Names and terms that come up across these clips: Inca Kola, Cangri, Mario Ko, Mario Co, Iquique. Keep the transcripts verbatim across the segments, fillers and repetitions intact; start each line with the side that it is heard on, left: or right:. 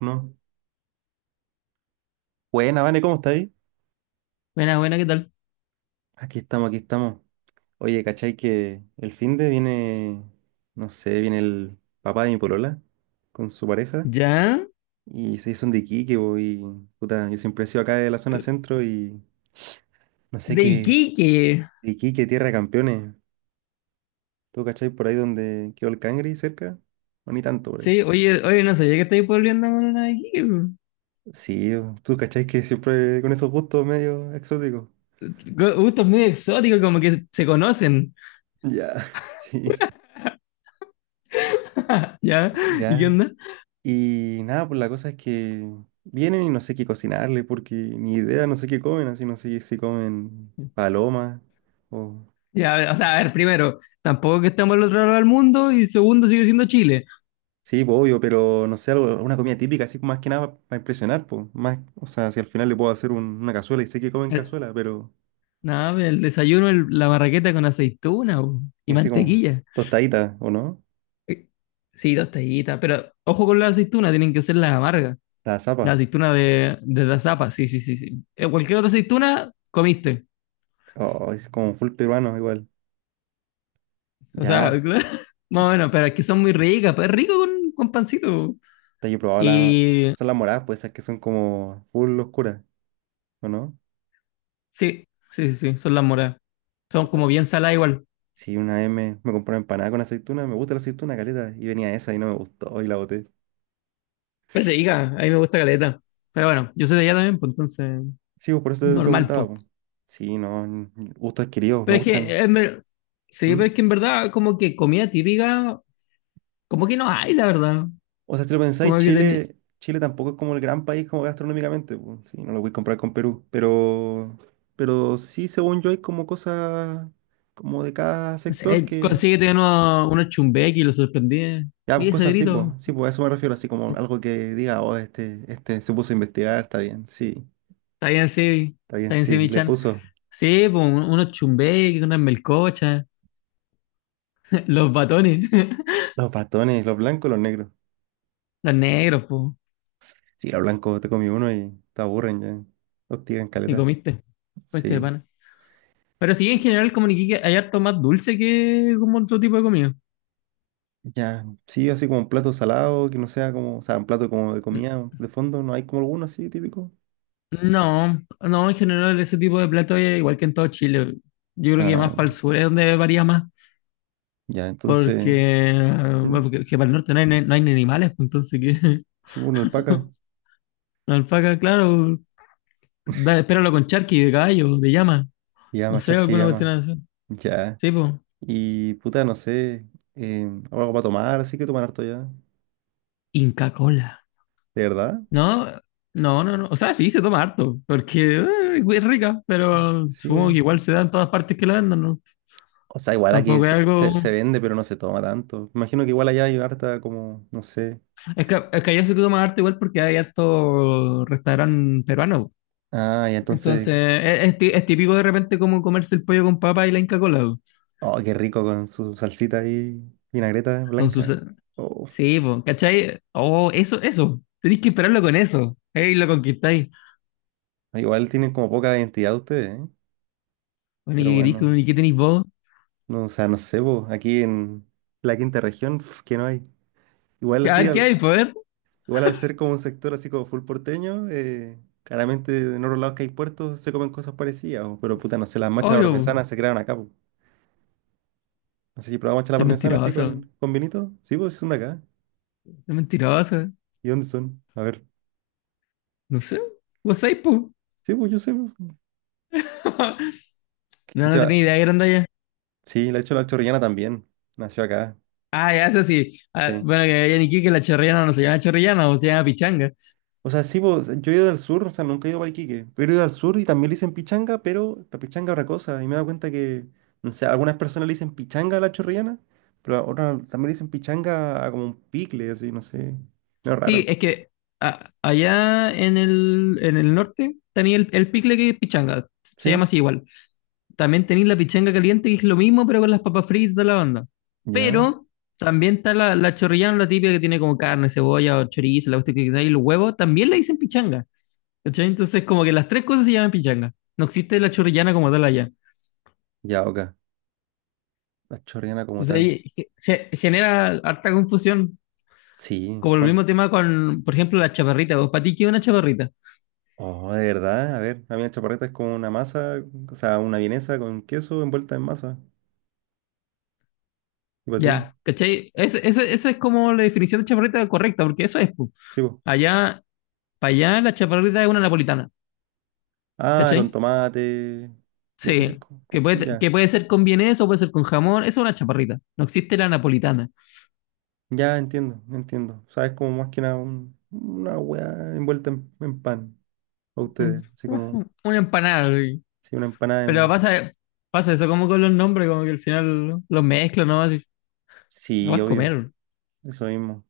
right: No. Buena, Vane, ¿cómo está ahí?
left: Buena, buena, ¿qué tal?
right: Aquí estamos, aquí estamos. Oye, ¿cachai que el fin de viene, no sé, viene el papá de mi polola con su pareja
left: ¿Ya?
right: y se son de Iquique, po, y puta, yo siempre he sido acá de la zona centro y no sé
left: De
right: qué,
left: Iquique.
right: de Iquique, tierra de campeones. ¿Tú cachai por ahí donde quedó el Cangri cerca? O ni tanto por ahí.
left: Sí, oye, oye, no sabía que estáis volviendo con una de Iquique. Gu-
right: Sí, o- tú cachai que siempre con esos gustos medio exóticos.
left: Gustos muy exóticos, como que se conocen.
right: Ya, sí.
left: ¿Ya? ¿Y qué
right: Ya,
left: onda?
right: y nada, pues la cosa es que vienen y no sé qué cocinarle, porque ni idea, no sé qué comen, así no sé si comen palomas o...
left: Ya, o sea, a ver, primero, tampoco que estamos al otro lado del mundo y segundo, sigue siendo Chile.
right: Sí, pues obvio, pero no sé, algo, una comida típica, así más que nada para impresionar, pues. Más, o sea, si al final le puedo hacer un- una cazuela y sé que comen
left: El-
right: cazuela, pero...
left: no, pero el desayuno, el- la marraqueta con aceituna po, y
right: Y así como
left: mantequilla.
right: tostadita, ¿o no?
left: Eh, Sí, dos tallitas, pero ojo con la aceituna, tienen que ser las amargas.
right: La
left: La
right: zapa.
left: aceituna de, de las zapas, sí, sí, sí, sí. Eh, Cualquier otra aceituna, comiste.
right: Oh, es como full peruano igual.
left: O sea,
right: Ya,
left: claro, más o
right: es-
left: menos, pero es que son muy ricas, pues es rico con, con pancito.
right: yo he probado la...
left: Y
right: Son las moradas, pues esas que son como full oscuras, ¿o no?
left: sí, sí, sí, sí, son las moras. Son como bien saladas igual.
right: Sí, una vez me, me compré una empanada con aceituna, me gusta la aceituna, caleta, y venía esa y no me gustó y la boté.
left: Pero es rica, a mí me gusta caleta. Pero bueno, yo soy de allá también, pues entonces,
right: Sí, pues por eso te
left: normal,
right: preguntaba,
left: pues.
right: pues. Sí, no, n- gustos adquiridos, me
left: Pero es que,
right: gustan.
left: en ver- Sí, pero
right: ¿Mm?
left: es que en verdad, como que comida típica, como que no hay, la verdad.
right: O sea, si lo pensáis,
left: Como que tenía,
right: Chile, Chile tampoco es como el gran país como gastronómicamente, pues. Sí, no lo voy a comprar con Perú, pero, pero sí, según yo, hay como cosas como de cada
left: no
right: sector
left: sé,
right: que...
left: consíguete uno- unos chumbequi y lo sorprendí.
right: Ya, pues
left: Mira ese
right: cosas así, pues.
left: grito.
right: Sí, pues a eso me refiero, así como algo que diga, oh, este, este se puso a investigar, está bien, sí,
left: Está bien, sí,
right: está
left: está
right: bien,
left: bien, sí,
right: sí,
left: mi
right: le
left: chan.
right: puso.
left: Sí, pues un- unos chumbequi, unas melcochas. Los batones,
right: Los bastones, los blancos, los negros.
left: los negros, po,
right: Sí, los blancos te comí uno y te aburren ya. Hostigan
left: y
right: caleta.
left: comiste, comiste de
right: Sí.
left: pana. Pero sí, en general, como en Iquique hay harto más dulce que como otro tipo de comida.
right: Ya, sí, así como un plato salado, que no sea como, o sea, un plato como de
left: N-
right: comida de fondo, no hay como alguno así típico.
left: No, no, en general ese tipo de plato es igual que en todo Chile. Yo creo que más
right: Ah,
left: para el sur es donde varía más,
right: ya, entonces,
left: porque, eh,
right: ¿mm?
left: bueno, porque que para el norte no hay, ni- no hay ni animales, pues, entonces que
right: Sí, una alpaca,
left: alpaca, claro, da, espéralo con charqui de caballo, de llama, no
right: llama,
left: sé,
right: charque
left: alguna cuestión
right: llama,
left: así.
right: ya.
left: Sí, pues,
right: Y puta, no sé, eh, algo para tomar, así que tomar harto ya.
left: Inca Kola.
right: ¿De verdad?
left: No, no, no, no. O sea, sí, se toma harto, porque eh, es rica, pero
right: Sí,
left: supongo que
right: obvio.
left: igual se da en todas partes que la vendan, ¿no?
right: O sea, igual aquí
left: Tampoco es
right: se,
left: algo...
right: se- se vende, pero no se toma tanto. Imagino que igual allá hay harta como, no sé.
left: Es que, es que allá se toma harto igual porque hay harto restaurante peruano.
right: Ah, y entonces,
left: Entonces, es, es ti- es típico de repente como comerse el pollo con papa y la Inca Kola po.
right: oh, qué rico con su salsita y vinagreta
left: Con su...
right: blanca.
left: sa-
right: Oh,
left: Sí, po, ¿cachai? Oh, eso, eso. Tenéis que esperarlo con eso. Ey, lo conquistáis.
right: igual tienen como poca identidad ustedes, ¿eh?
left: Bueno, ¿y
right: Pero
left: qué queréis?
right: bueno,
left: con- ¿Y qué tenéis vos?
right: no, o sea, no sé, po, aquí en la quinta región, pf, que no hay. Igual
left: A
right: así,
left: ver, ¿qué
right: al,
left: hay, poder?
right: igual al ser como un sector así como full porteño, eh, claramente en otros lados que hay puertos se comen cosas parecidas, po, pero puta, no sé, las machas a la
left: Obvio, po.
right: parmesana se crearon acá, po. No sé si probamos machas a la
left: Soy
right: parmesana así
left: mentiroso.
right: con, con vinito. Sí, pues, son de acá.
left: Soy mentiroso.
right: ¿Y dónde son? A ver.
left: No sé, vos sabés, po.
right: Sí, pues yo sé, pues.
left: No, no tenía
right: Ya,
left: idea que eran de allá.
right: sí, de hecho la chorrillana también. Nació acá,
left: Ah, ya, eso sí. Ah,
right: sí.
left: bueno, que allá en Iquique la chorrillana no se llama chorrillana, o se llama pichanga.
right: O sea, sí, pues, yo he ido al sur, o sea, nunca he ido a Iquique, pero he ido al sur y también le dicen pichanga, pero la pichanga es otra cosa. Y me he dado cuenta que, no sé, algunas personas le dicen pichanga a la chorrillana, pero a otras también le dicen pichanga a como un picle, así, no sé. No, es
left: Sí,
right: raro.
left: es que ah, allá en el, en el norte tenía el, el picle que es pichanga, se llama
right: ¿Sí?
left: así igual. También tenéis la pichanga caliente, que es lo mismo, pero con las papas fritas y toda la banda.
right: Ya,
left: Pero también está la, la chorrillana, la típica que tiene como carne, cebolla, o chorizo, la cuestión que da y los huevos, también la dicen pichanga. ¿Cachai? Entonces, como que las tres cosas se llaman pichanga. No existe la chorrillana como tal allá.
right: ya, ok. La chorrillana como
left: Entonces
right: tal.
left: ahí ge- ge- genera harta confusión,
right: Sí,
left: como el
right: bueno.
left: mismo tema con, por ejemplo, la chaparrita. ¿Vos para ti qué es una chaparrita?
right: Oh, de verdad, a ver, a mí la chaparreta es como una masa, o sea, una vienesa con queso envuelta en masa. ¿Y para ti?
left: Ya, ¿cachai? Esa es como la definición de chaparrita correcta, porque eso es, pu.
right: Sí, pues.
left: Allá, para allá la chaparrita es una napolitana,
right: Ah, con
left: ¿cachai?
right: tomate. Ve, ese es
left: Sí,
right: como-
left: que
right: como-
left: puede,
right: ya,
left: que puede ser con vienés o puede ser con jamón, eso es una chaparrita. No existe la napolitana.
right: ya entiendo, entiendo. Sabes como más que nada un- una hueá envuelta en, en pan a
left: Mm,
right: ustedes. Así como,
left: Una empanada, güey.
right: sí, una empanada.
left: Pero
right: de-
left: pasa, pasa eso como con los nombres, como que al final los mezclan, ¿no? Así, la
right: Sí,
left: vas a
right: obvio,
left: comer.
right: eso mismo.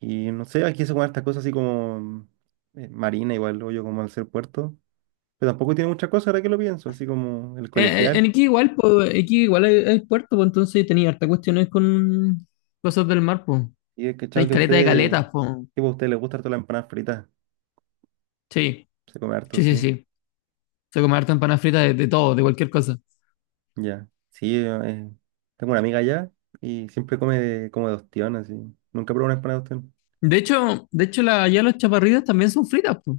right: Y no sé, aquí se comen estas cosas así como eh, marina, igual, obvio, como al ser puerto. Pero tampoco tiene muchas cosas ahora que lo pienso, así como el
left: Eh, eh, En
right: colegial.
left: Iquique igual, pues, Iquique igual hay, hay puerto, pues, entonces tenía harta cuestiones con cosas del mar, pues.
right: Y he cachado
left: Tenéis
right: que a
left: caleta de
right: ustedes,
left: caletas, pues.
right: tipo, a ustedes les gusta harto la empanada frita.
left: Sí,
right: Se come harto,
left: sí, sí,
right: sí.
left: sí. Se come harta empanada frita de, de todo, de cualquier cosa.
right: Ya. Sí, eh, tengo una amiga allá y siempre come de, como de ostión, así. Nunca probó una empanada de ostión.
left: De hecho, de hecho la, allá los chaparritos también son fritas, pues.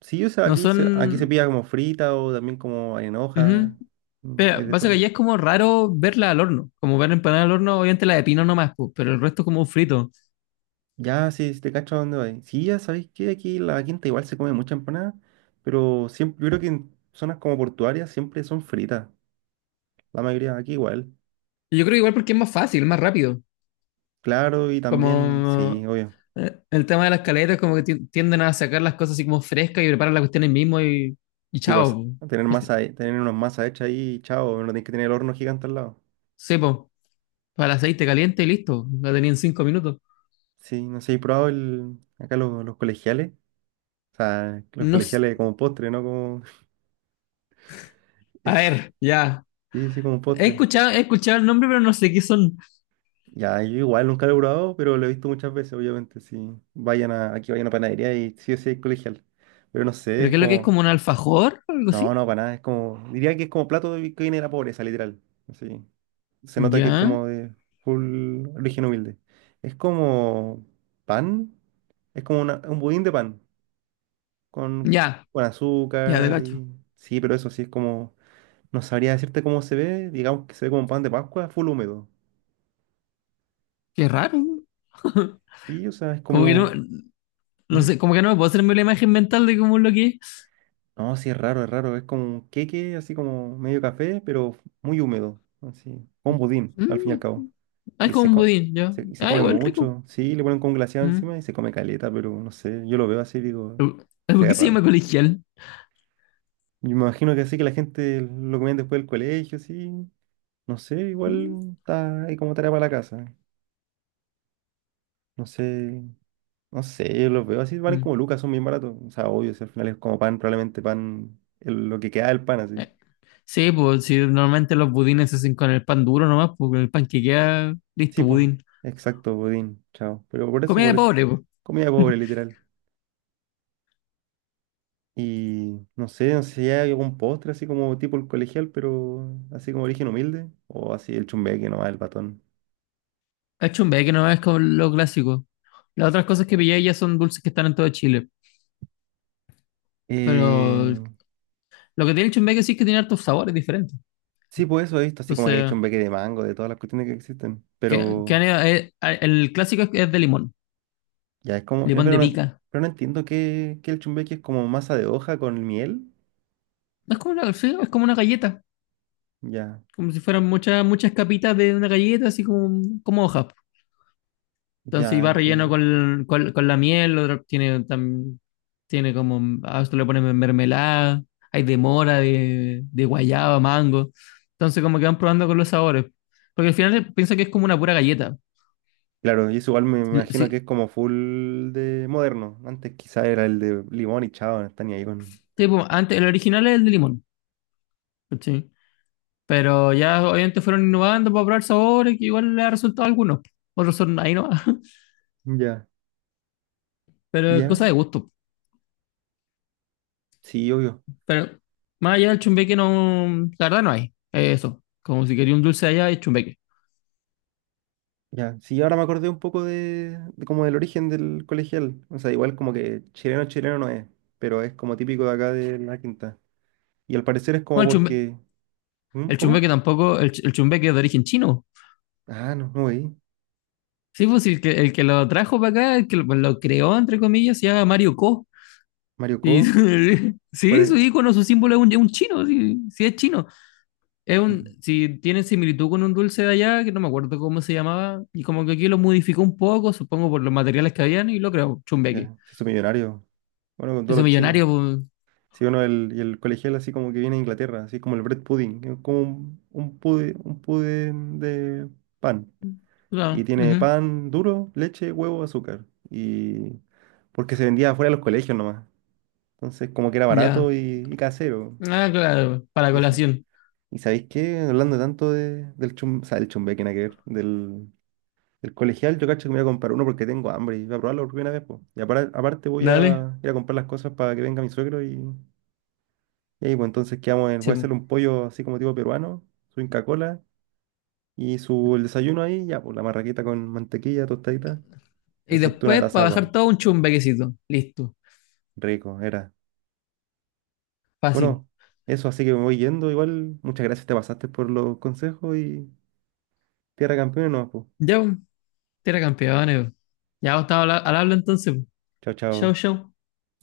right: Sí, o sea,
left: No
right: aquí se, aquí se
left: son...
right: pilla como frita o también como en hoja.
left: ujú.
right: Mm, hay
left: Pero
right: de
left: pasa que
right: todo.
left: allá es como raro verla al horno. Como ver empanada al horno, obviamente la de pino nomás, pues, pero el resto como frito.
right: Ya, sí, sí te cacho a dónde voy. Sí, ya sabéis que aquí en la quinta igual se come mucha empanada, pero siempre, yo creo que en zonas como portuarias siempre son fritas. La mayoría aquí igual.
left: Y Yo creo que igual porque es más fácil, más rápido.
right: Claro, y también, sí,
left: Como
right: obvio.
left: Eh, el tema de las caletas como que ti- tienden a sacar las cosas así como frescas y preparan la cuestión ahí mismo y, y
right: Sí,
left: chao,
right: pues
left: po.
right: tener masa, he- tener unas masa hecha ahí, chao, no tienes que tener el horno gigante al lado.
left: Sí, para el aceite caliente y listo, la tenía en cinco minutos.
right: Sí, no sé, he probado el, acá los, los colegiales. O sea, los
left: No s-
right: colegiales como postre, ¿no? Como,
left: A ver, ya,
right: sí, sí, como
left: he
right: postre.
left: escuchado, he escuchado el nombre, pero no sé qué son,
right: Ya, yo igual nunca lo he probado, pero lo he visto muchas veces, obviamente. Si vayan a, aquí vayan a panadería y sí o sí hay colegial. Pero no sé,
left: pero
right: es
left: qué es lo que es
right: como,
left: como un alfajor o algo
right: no,
left: así.
right: no, para nada, es como, diría que es como plato de- que viene de la pobreza, literal. Así, se nota que es
left: Ya,
right: como de full origen humilde. Es como pan, es como una- un budín de pan, con,
left: ya,
right: con
left: ya, de
right: azúcar
left: cacho.
right: y, sí, pero eso sí es como no sabría decirte cómo se ve, digamos que se ve como un pan de Pascua, full húmedo.
left: Qué raro, ¿no?
right: Y, o sea, es
left: Como que no,
right: como...
left: no
right: ¿Mm?
left: sé, como que no me puedo hacerme la imagen mental de cómo es lo que es.
right: No, sí, es raro, es raro. Es como un queque, así como medio café, pero muy húmedo. Así, como un budín, al fin y al
left: Mm,
right: cabo.
left: ah, es
right: Y
left: como
right: se,
left: un
right: co-
left: budín, ya,
right: se- y se
left: ah,
right: come
left: igual rico.
right: mucho. Sí, le ponen con glaseado encima
left: Mm.
right: y se come caleta, pero no sé, yo lo veo así y digo, se
left: ¿Por
right: ve
left: qué se
right: raro.
left: llama colegial?
right: Y me imagino que así que la gente lo comían después del colegio, sí. No sé,
left: Mm.
right: igual está ahí como tarea para la casa. No sé. No sé, yo los veo así, valen
left: Mm.
right: como lucas, son bien baratos. O sea, obvio, si al final es como pan, probablemente pan, el- lo que queda del pan, así.
left: Sí, pues si normalmente los budines se hacen con el pan duro nomás, pues con el pan que queda,
right: Sí,
left: listo,
right: pues,
left: budín.
right: exacto, budín, chao. Pero por eso,
left: Comida
right: por
left: de
right: eso.
left: pobre, pues.
right: Comida pobre, literal. Y no sé, no sé si hay algún postre así como tipo el colegial, pero así como origen humilde. O así el chumbeque nomás, el patón.
left: Achumbe, que no es como lo clásico. Las otras cosas que pillé ya son dulces que están en todo Chile. Pero
right: Eh,
left: lo que tiene el chumbeque sí es que tiene hartos sabores diferentes.
right: sí, pues eso he visto, así como que hay
left: Entonces,
right: chumbeque de mango, de todas las cuestiones que existen.
left: que, que han-
right: Pero
left: ido- eh, eh, el clásico es, es de limón,
right: ya es como, eh,
left: limón
right: pero
left: de
right: no,
left: pica.
right: pero no entiendo que, que el chumbeque es como masa de hoja con miel.
left: No Es como una, sí, es como una galleta,
right: Ya.
left: como si fueran muchas, muchas capitas de una galleta, así como, como hojas. Entonces, y
right: Ya
left: va relleno
right: entiendo.
left: con, con, con la miel, otro tiene Tiene como, a esto le ponen mermelada, hay de mora, de, de guayaba, mango. Entonces como que van probando con los sabores. Porque al final piensa que es como una pura galleta.
right: Claro, y eso igual me imagino que
left: Sí,
right: es como full de moderno. Antes quizá era el de limón y chao, no está ni ahí con.
left: tipo, antes, el original es el de limón, ¿cachai? Pero ya obviamente fueron innovando para probar sabores que igual le ha resultado a algunos. Otros son ahí no,
right: Ya,
left: pero es cosa
right: ya,
left: de gusto.
right: sí, obvio.
left: Pero más allá del chumbeque no, la verdad no hay. Es eso, como si quería un dulce allá es chumbeque.
right: Ya, sí, ahora me acordé un poco de, de como del origen del colegial. O sea, igual como que chileno chileno no es, pero es como típico de acá de la quinta. Y al parecer es como
left: Bueno, el chumbeque,
right: porque. ¿Mm?
left: el
right: ¿Cómo?
left: chumbeque tampoco, el, ch- el chumbeque es de origen chino.
right: Ah, no, no veí.
left: Sí, pues el que, el que lo trajo para acá, el que lo, lo creó, entre comillas, se llama Mario Ko.
right: Mario
left: Y
right: Co. ¿Cuál
left: sí, su
right: es?
left: icono, su símbolo es un, es un chino, sí, sí es chino. Es un,
right: Mm,
left: si tiene similitud con un dulce de allá, que no me acuerdo cómo se llamaba, y como que aquí lo modificó un poco, supongo por los materiales que habían, y lo creó, chumbeque.
right: ya, se hizo millonario. Bueno, con todos
left: Ese
right: los chinos.
left: millonario, pues,
right: Si uno el, y el colegial así como que viene de Inglaterra, así como el bread pudding, que es como un, un pude- un pudín de pan. Y
left: no,
right: tiene
left: ujú,
right: pan duro, leche, huevo, azúcar. Y porque se vendía afuera de los colegios nomás. Entonces como que era barato
left: ya.
right: y, y casero.
left: Ah, claro, para
right: Y eso.
left: colación.
right: ¿Y sabéis qué? Hablando tanto de, del chum, o sea, del chumbeque, nada que ver, del, del colegial, yo cacho que me voy a comprar uno porque tengo hambre y voy a probarlo por primera vez, po. Y apara- aparte voy
left: Dale.
right: a ir a comprar las cosas para que venga mi suegro y Y ahí, pues entonces quedamos en, voy
left: Sí,
right: a
left: pues.
right: hacerle un pollo así como tipo peruano, su Inca Kola y su el desayuno ahí, ya, pues la marraquita con mantequilla, tostadita y
left: Y
right: aceituna
left: después
right: de
left: para bajar
right: zapa.
left: todo un chumbequecito. Listo.
right: Rico, era.
left: Fácil.
right: Bueno, eso así que me voy yendo. Igual, muchas gracias, te pasaste por los consejos y tierra campeona, no, pues.
left: Ya, pues. Tierra campeones. Ya vos estás al habla entonces.
right: Chao,
left: Show,
right: chao.
left: show.